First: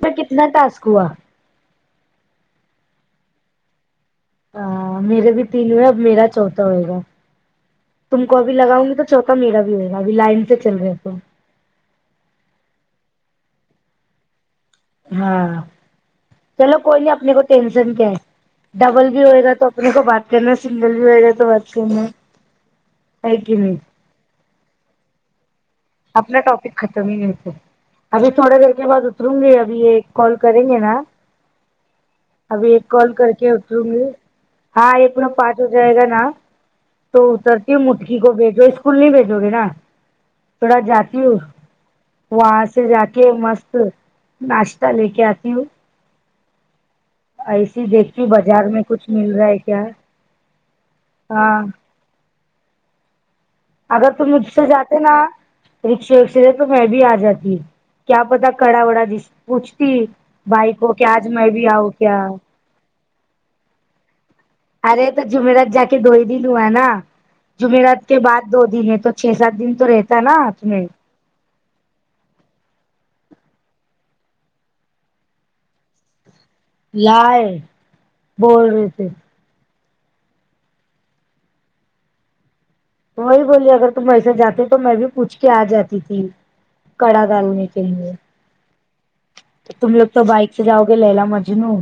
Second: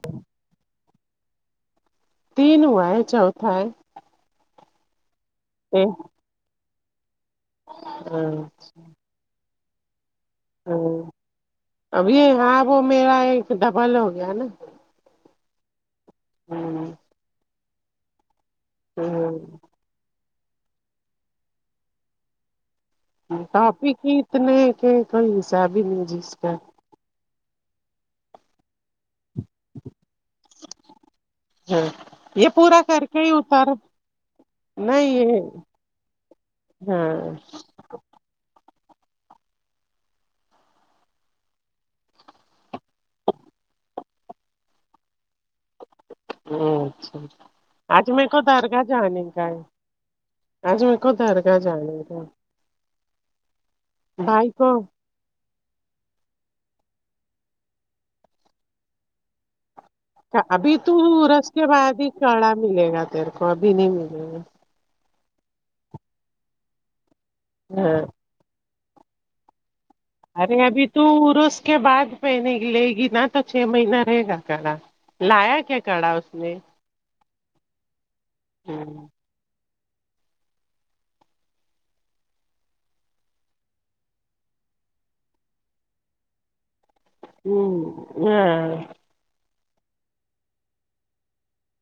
میں کتنا ٹاسک ہوا تین ہوا ہے چوتھا ہے ہاں میرے بھی تین ہوئے ایک۔ اب میرا چوتھا ہوئے گا تم ہاں کو بھی لگاؤں گی تو چوتھا میرا بھی ہوئے گا ابھی لائن سے چل رہے تو ابھی ہاں وہ میرا ایک ڈبل ہو گیا نا ہاں چلو کوئی ہ نہیں اپنے کو ٹینشن کیا ہے ڈبل بھی ہوئے گا تو اپنے کو بات کرنا سنگل بھی ہوئے گا تو بات کرنا ہے کہ نہیں کاپی کی اتنے کہ کون سہ بھی نہیں جس اپنے کا ٹاپک ختم ہی نہیں ہوتے ابھی تھوڑے دیر کے بعد اتروں گی ابھی یہ کال کریں گے نا ہاں یہ ابھی پورا ایک کال ہی کر کے اتر اتروں گی ہاں نہیں ایک میں یہ پانچ ہو جائے گا نا تو ہاں اترتی مٹکی کو بھیجو اسکول نہیں بھیجو گے نا تھوڑا جاتی ہووں وہاں سے جا کے مست ناشتہ لے کے آتی ہوں ا اچھا اچھا ایسی آج دیکھتی ہوں میرے جو بازار میں درگاہ کچھ جانے مل کا رہا ہے کیا اج میں کو درگاہ ہاں جانے کا ہے اگر تم مجھ بھائی سے کو جاتے نا رکشے وکشے د تو میں بھی آ جاتی کیا پتا کڑا وڑا جس پوچھتی بھائی ابھی کو تو کہ آج میں رس بھی کے آؤں بعد ہی کیا کڑا ملے گا تیر کو ابھی نہیں ملے گا ارے تو جمعرات جا کے دو ہی دن ہوا نا ہاں جمعرات کے بعد دو دن ہے تو چھ سات دن تو رہتے ارے ابھی تو عرس کے بعد پہنے کی لے گی نہ تو چھ مہینہ رہے گا کڑا لایا کیا کڑا اس نے ہے بول رہے تھے ہوں وہی بولی اگر تم ویسے جاتے تو میں بھی پوچھ کے آ جاتی تھی کڑا دال نہیں ہوں، کہیںے ہاں تم لوگ تو بائک سے جاؤ گے للا مجنوں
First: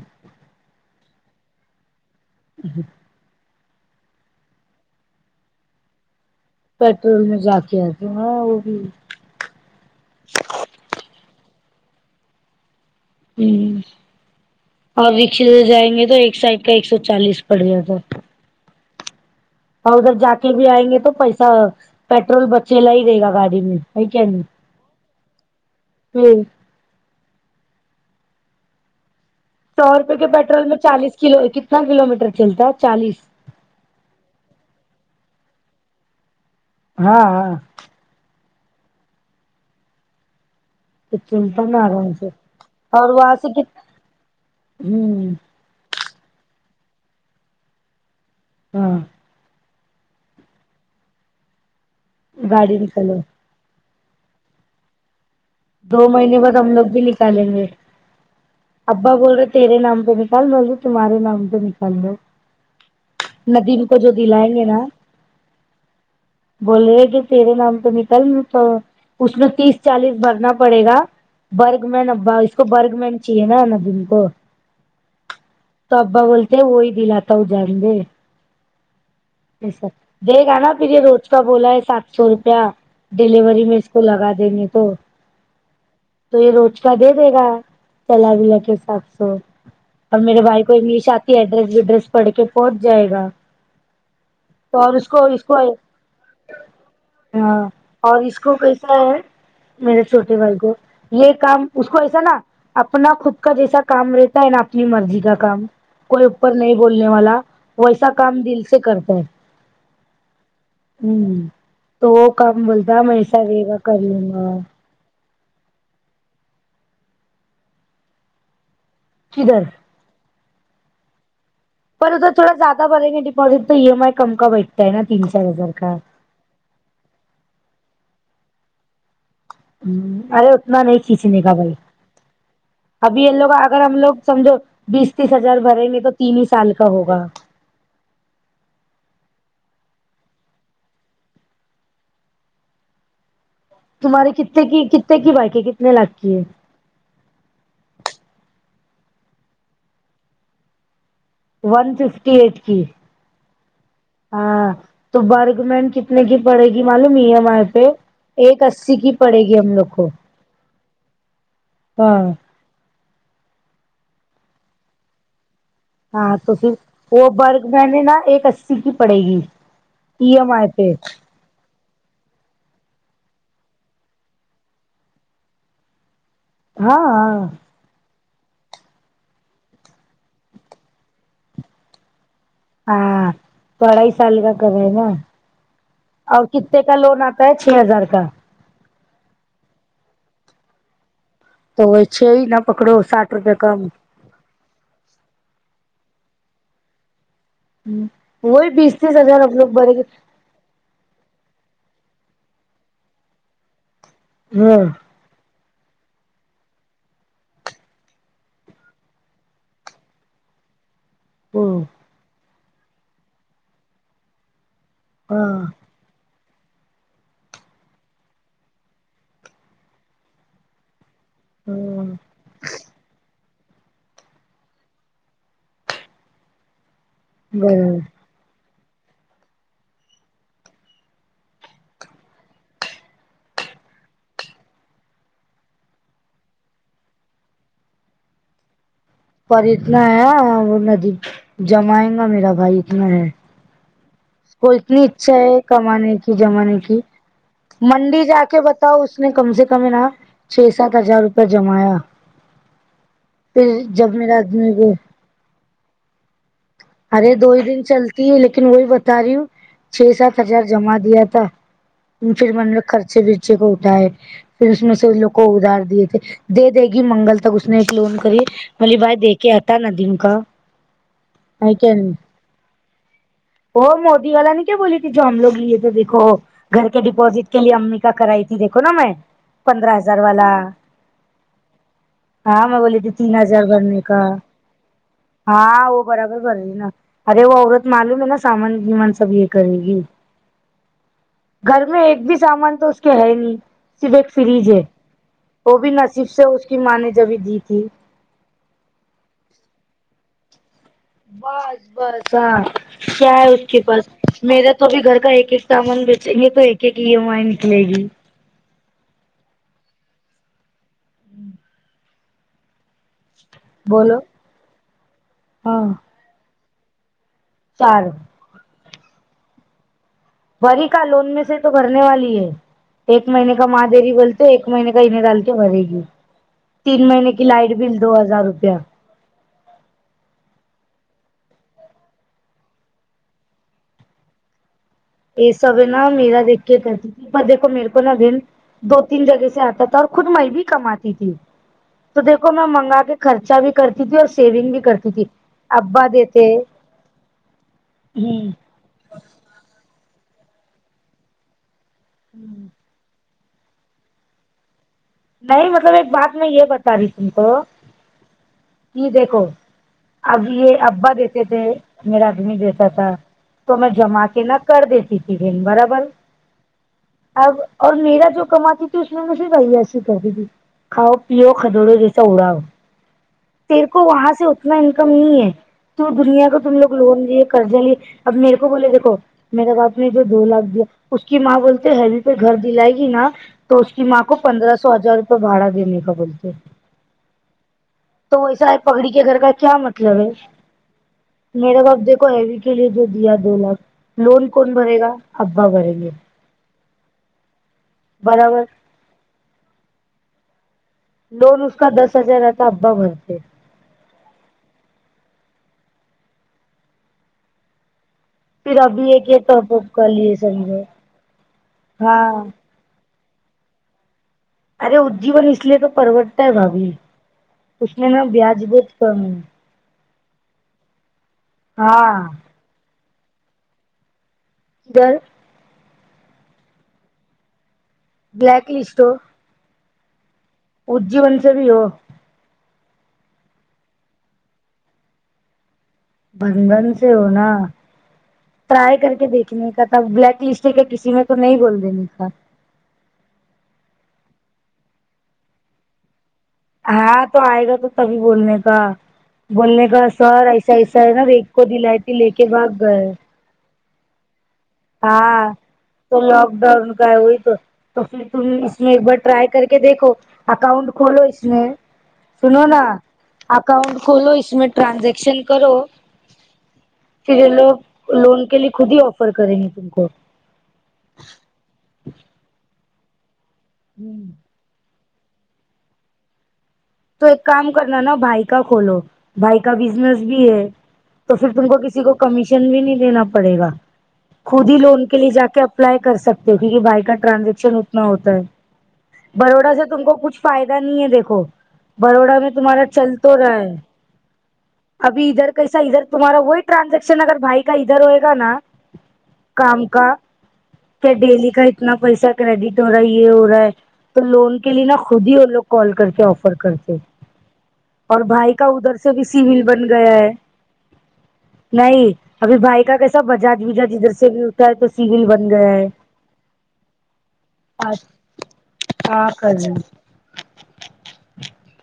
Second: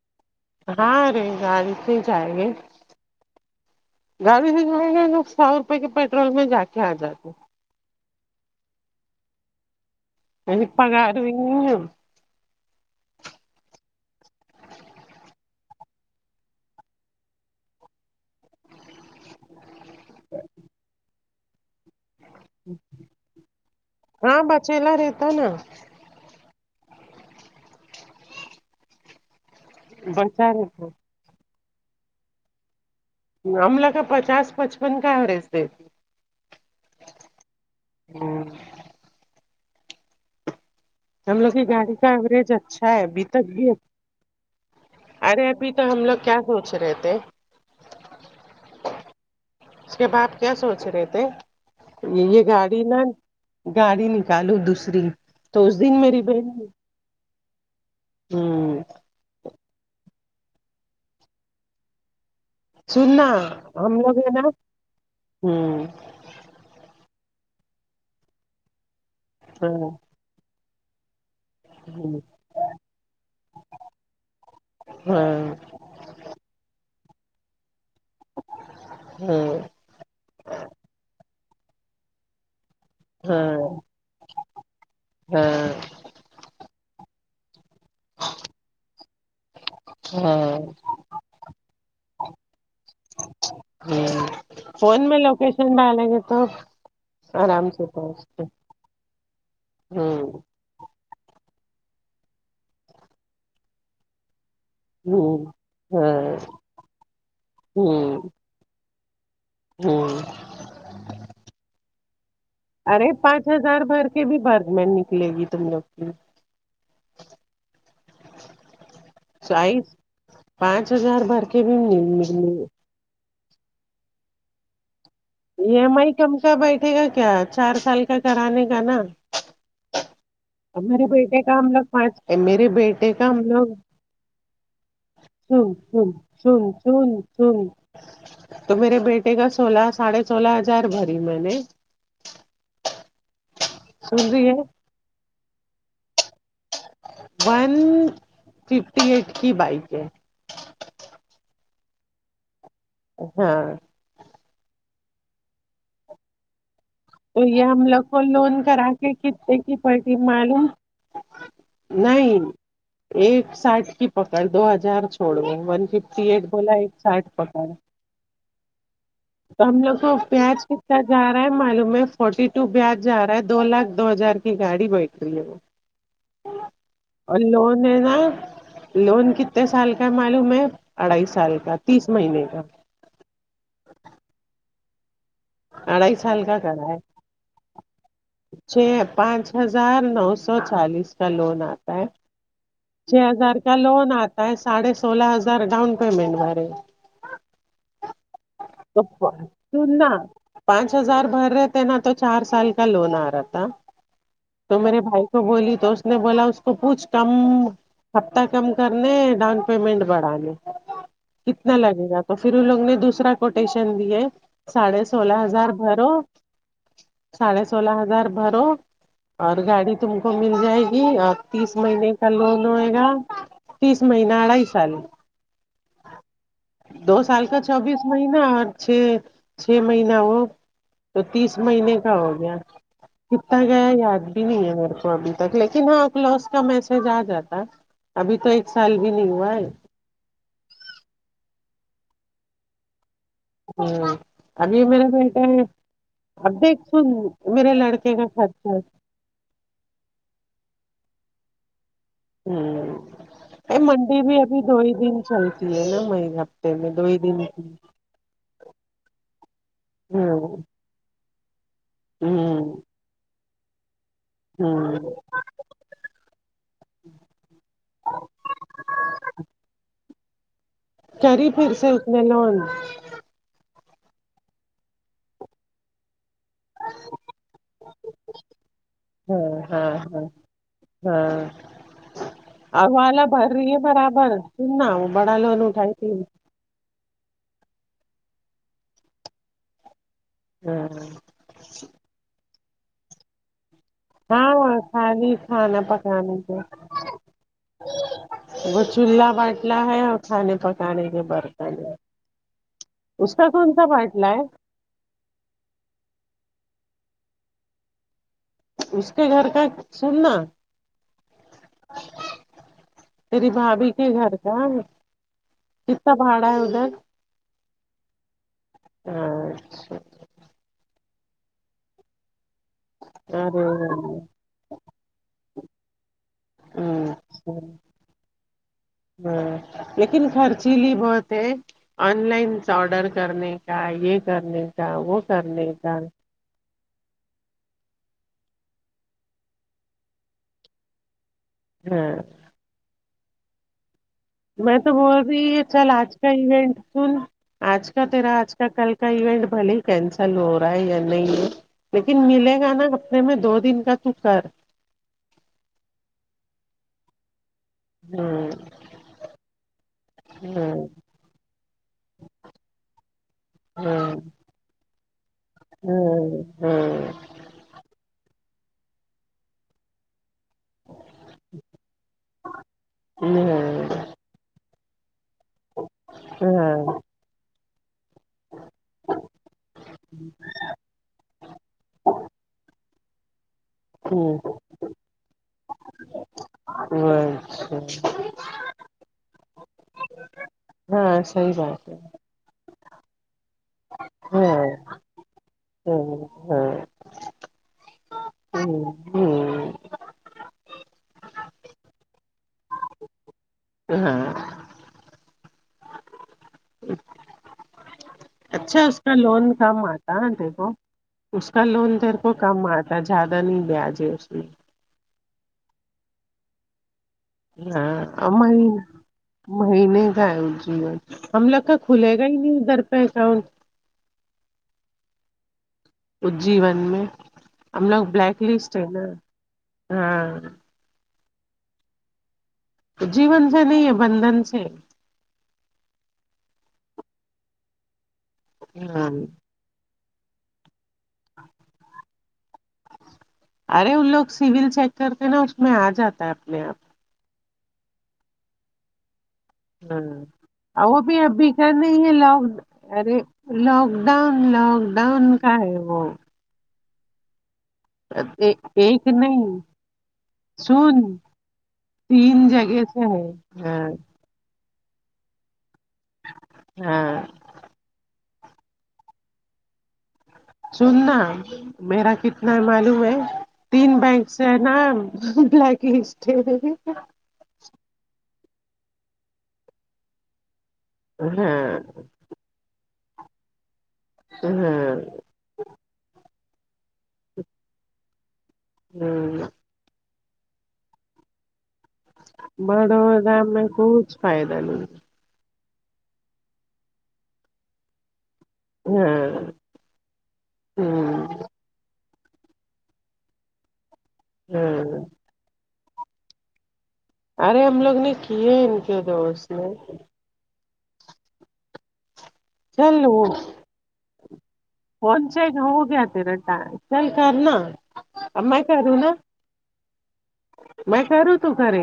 ہاں ری گان سے چاہیے جی گاڑی بھی ج گ سو روپے کے پیٹرول میں جا کے آ پیٹرول جاتے میں جا کے آتی ہ ن وہ بھی ا پک ر بھی ہ اور وکس ہو جائیں گے تو ایک سائڈ کا ایک سو چالیس پڑ گیا تھا اور ادھر جا کے بھی آئیں گے تو پیسہ پیٹرول بچے لے ہی دے گا گاڑی میں نہیں کیا نہیں چلا رہتا نا [unintelligible] سو روپے کے بچا پیٹرول میں رہتا چالیس کلو کتنا کلو میٹر چلتا ہے چالیس ہم ہملہ کا پچاس پچپن کا ہو [unintelligible] ہاں ہاں [unintelligible] تو ہم لوگ کی چلتا نا گاڑی کا آرام سے ایوریج اچھا ہے اور ابھی وہاں تک سے کت ہوں [unintelligible] ابھی تو ہم لوگ کیا سوچ رہے تھے ہاں اس کے باپ کیا سوچ رہے تھے یہ گاڑی نہا گاڑی نکالو دوسری تو اس دن دو میری بہن مہینےمیں ہم لو بھی چلیں گے ہ ابا بول رہے تیرے نام پہ نکال تمہارے نام پہ نکال لو سننا ندیم ہم کو جو لوگ ہیں نا دلائیں گے ھممم بول رہے کہ تیرے نام تو نکل تو اس نے تیس ہاں چالیس بھرنا پڑے گا برگ مین اب اس کو برگ مین چاہیے ندوی کو ہاں ہاں تو ابا بولتے ہیں وہی دلاتے ہو جان دے ھمم [unintelligible] دے گا نا پھر یہ روز کا بولا ہے سات سو روپیہ ڈیلیوری ہاں میں اس کو لگا دیں گے تو ہاں تو یہ روج کا دے دے گا تلا ولا کے حساب سے اور میرے ہاں بھائی کو انگلش آتی ایڈریس وڈریس پڑھ کے پہنچ جائے گا ھممم تو اور فون اس میں کو اس کو لوکیشن ڈلگے تو ہاں آرام سے اور اس پہنچتے کو کیسا ہے ہ ہ میرے ہاں چھوٹے بھائی کو یہ کام اس کو ایسا نا اپنا خود کا جیسا کام رہتا ہیں نا اپنی مرضی کا کام کوئی اوپر نہیں بولنے والا ویسا ہوں کام دل سے کرتا ہے ہوں ھممم تو وہ کام بولتا ارے میں پانچ ایسا رہے گا ہزار کر بھر لوں کے بھی گا بھر میں نکلے گی تم لوگ کدھر سائ پانچ ہزار بھر کے پر تو تھوڑا زائدہ بھرینگا گے ڈپوزٹ تو ای ایم آئی کم کا بیٹھتا ہےا تین چار ہزار ای کا ایم آئی کم کا بیٹھے گا کیا چار سال کا کرانے کا نا اہمم آہو اتنا اب نہیں میرے بیٹے کھینچنےگے کا ہم بھائی لوگ پانچ اے میرے بیٹے ابھی کا یہ ہم لوگ اگر ہم لوگ سمجھو بیس تیس ہزار سن بھریں گے تو سن تین ہی سن سال کا ہوگا سن سن تو میرے بیٹے کا سولہ ساڑھے سولہ ہزار بھری میں نے سن تمہاری رہی ہے کتنے کی کتنے کی بائک ہے کتنے لاکھ کی ہے ون ففٹی ایٹ کی بائک ہے ون ففٹی ایٹ کی ہاں ہاں تو برگ مین کتنے کی پڑے گی معلوم یہ تو ہماں پہ ہم لوگ کو لون ایک کرا اسی کے کی پڑے کتنے گی ہم کی لوگ کو پڑتی معلوم ہاں نہیں ایک ساٹ کی پکڑ دو ہزار چھوڑو ون فف ففٹ ایڈ بولا ایک ساٹ پکڑ نہا ایک اسی کی پڑے گی تو ہم لوگ کو ای ایم پیاز آئی پہ پتا جا معلوم ہے فورٹی ٹو بیاج جا رہا ہے دو لاکھ دو ہزار کی گاڑی بیٹھ رہی ہے وہ ہاں ای ہاں فون نا لون کتنے سال کا معلوم ہے اڑائی سال کا تیس مہینے کا ہاں تو اڑائی سال کا کام ہے نہ اڑائی سال اور کتنے کرا کا ہے لون آتا ہے چھ ہزار کا چھ پانچ ہزار نو سو چالیس کا لون آ تو وہ چھ ہی نہ پکڑو سٹھ روپئے کم ساڈے سولہ ہزار ڈاؤن پیمنٹ بے ہ وہی بیس تو تیس ہزار ہم لوگ بنینگے سننا پانچ ہزار بھر رہے تھے نا تو چار سال کا لون آ رہا تھا تو ہاں میرے بھائی اس کو بولی تو اس نے بولا اس کو کچھ کم ہفتہ کم کرنے ڈاؤن پیمنٹ بڑھانے کتنا ہاں لگے گا تو پھر ان لوگوں نے دوسرا کوٹیشن دی ہے ساڑھے سولہ ہاں ہزار بھرو ساڑھے سولہ ہزار بھرو اور گاڑی تم کو مل جائے گی اور تیس مہینے ہاں کا لون ہوئے گا تیس مہین اڑھائی سال دو سال کا چوبیس مہیین اور چھ چھ مہینہ وہ تو تیس مہینے کا ہو گیا کتتا گیا یاد بھی نہیں ہے میرے کو ابھی تک لیکن ہاں ک لوس کا میسج آ جاتا ابھی تو ایک سال بھی نہیں ہوا پر ہے اتنا ہے وہ ندی جمائے گا میرا بھائی اتنا ہے ہوں اس کو اتنی اچھا ہے کمانے کی اب جمانے دیکھ کی سن میرے لڑکے منڈی کا جا کے خرچہ بتاؤ اس اس نے کم سے کم ہے نا چھ سات ہزار روپے جمایا [unintelligible] ا پھر جب منڈی بھی میرا ابھی آدمی دو ہی کو دن چلتی ہے نا مئی ہفتے میں دو ہی دن ن چلتی ہے لیکن وہی بتا تاری چھ سات ہ ہزار جما دیا تھا پھر ہ لوگ خرچے بھی بچے کو اٹھائے پھر اس میں سے وہ ہ لوگ کو ادھار دیے تھے دے دے گی منگل تک اس نے ایک لون کری علی بھائی دیکھے آتا نہ ڈن کا کری پھر ہے سے کیا نہیں اسنے لونا وہ موودی والا نہیں کیا بولی تھی جم لوگ لیے تھے دیکو گھر کے ڈپوزٹ کے لیے امی کا کرائی تھی دیکھو نا میں ہاں ہاں پندرہ ہزار والا ہاں ہاں میں ار بولی تھی والال تین بھر ہزار رہی ہے بھرنے کا برابر س نا ہ بڑاالو ن کائے تھی [unintelligible] کری نا ارے وہ عورت معلوم ہے نا سامان ومنان سب یہ کرے گی ہاں گھر میں ایک بھی سامان تو اس کے ہے ہی نہیں صرف ایک فریج ہاں ہے خالی وہ کھانا بھی نصیب پکانے سے اس کی ماں نے جبھی دی تھی ا چولہ بٹلا ہے تھاھان پ [unintelligible] بس بس ہاں کیا کا ہے اس کون کے سا پاس باٹلا ہے میرا تو توبھی گھر کا ایک ایک سامان بیچیں یہ تو ایک ایک ای ای آئی نکلے گی اس کے گھر کا سننا تیری بھابھی کے بولو گھر کا کتنا بھاڑا ہے ادھر چارو ا اچھا فری کا لون میں سے تو کرنے والی ہے ایک مہینے کا ارے ماں دری بولتے ایک مہینے کا انہیں ڈال کے بھرے گی تین مہینے کی اچھا لائٹ بل دو ہزار روپیہ ہاں لیکن خرچیلی بہت ہے آن لائن آرڈر کرنے کا یہ کرنے کا وہ یہ کرنے سب ہے کا نا میرا دیک کرتی تھی پر دیکو میرے کو نا بہن دو تین جگہ سے آتا تھا اور خود میں بھی کماتی تھی ہاں تو دیکھو میں منگا کے خرچہ بھی کرتی تھی اور سیونگ میں بھی تو کرتی بول تھی رہی ہے چل ابا آج کا دیتے ایونٹ سن آج کا ہ تیرا آج کا کل کا ایونٹ بھلے ہی کینسل ہو رہا ہے نئی میں لیکن ملے گا نا اپنے میں دو دن کا تو کر نہیں مطلب ایک بات میں یہ بتا رہی تم کو ہوں کہ دیکھو اب یہ ابا دیتے تھے میرا ادمی دیتا تھا تو میں جما کے نہ کر دیتی تھی برابر ہاں اب اور میرا جو کماتی تھی اس میں مجھے کھؤ پیو کھدڑو جیسا اڑاؤ ہوں تیرے کو وہاں سے اتنا انکم نہیں ہے تو دنیا ہاں کا تم لوگ ہاں لون لیے قرضے لیے اب میرے کو بولے دیکھو میرے باپ نے مجھے دو لاکھ دیا اس کی ماں بولتےہے ہائی وے پہ گھر دلائگی نا تو اس کی ماں کو ہوں پندرہ سو سو ہزار روپئے بھاڈا دنے کا بولتے اچھا تو ویسا ہے پگڑی کے گھر کا کیا مطلب ہے ہاں صحیح میرا بات ہے باپ دیک کو ای وی کے لیے جو دیا دو لاکھ ہاں لون کون بھرے گا ابا ہاں بھریں گے ہاں برابر ہاں لون اس کا دس ہزار رہتا ابا بھرتے ہیں ہاں پھر اچھا اسکا ابھی ایک یہ لون ٹاپ کم اپ کر آتا لیے تیرے کو سمجھو اس کا لون تیرے کو ہاں کم آتا زیادہ نہیں بیاج اس میں ارے اججیون اس لیے تو پروٹتا ہے بھابھی اس میں نا ہاں بیاج بہت کم ہے مہینے کا ہے جیون ہم لوگ کا کھلے ہاں گا ہی نہیں ادھر پہچاؤنٹ کدر اجیون میں ہم لوگ بلیک لسٹ ہے نا ہاں اجیون سے بھی وہ جیون سے نہیں ہے بندھن سے بندھن سے ہونا ٹرایی ہاں کر کے دیکھ کھنے کا تھا بلیک لسٹ کا کسی میں تو نہیں بول دینے کا ارے ان لوگ سیول چیک کرتے نا اس میں آ جاتا ہے اپنے آپ ہاں تو آئے گا تو تبھی بولنے کا بولنے آپ کا ہاں سر ایسا اور ایسا وہ ہے بھی نا ایک ابھی کو دلائی تھی لے کے بھگ گئے لوک ڈاؤن ڈاؤن ہاں کا ہے وہ تو لوک ڈاؤن کا ہے وہی تو تو پھر تم اس میں ایک بار ٹرائی کر کے دیکھو اکاؤنٹ سن کھولو اس میں تین سنو نا جگہ سے ہے ہاں اکاؤنٹ کھولو اس میں ٹرانزیکشن کرو ہاں پھر لوگ لون کے لیے خود ہی آفر کریں گے تم کو سننا میرا کتنا معلوم ہے تین بینک سے بلیک لسٹ تو ایک کام کرنا نا بھائی کا کھولو بھائی کا بسسنسس بھی ہے تو پھر تم کو ہاں کسی کو کمیشن بھی نہیں دینا پڑے گا خود ہی ہاں لون کے لیے جا کے اپ اپلائی کر سکتے ہو کیونکہ بھائی کا ٹرانزیکشن اتنا ہوتا ہے ہ بروڈا کا تم کو کچھ فائدہ نہیں ہے دیکھو بڑوڑا بڑوودہ میں کج فائدہ نہیں اب ادھر کیس ادھر تمہارا وہی ٹانزیکشن اگر بھائی کا ادھر ہوئے گا نا ہاں کام کا کیا ہ ڈیلی کا اتنا پیسہ کریڈٹ ہو رہا ہے یہ ہو رہا ہے تو لون ہ کے لیے نا خود ہی وہ لوگ کال کرتے آفر کرتے ارے ہم لوگ نے اور بھائی کیے کا ان ادھر کے سے بھی دوست سیویل نے بن گیا ہے نہیں ابھی بھائی کا چل کیسا وہ بجاج وجاج ادھر سے بھی ہوتا ہے تو سیویل فون بن چیک گیا ہو ہے تیرا ٹائم چل کرنا آج اب میں کروں نا ہا کزن میں کروں تم کرے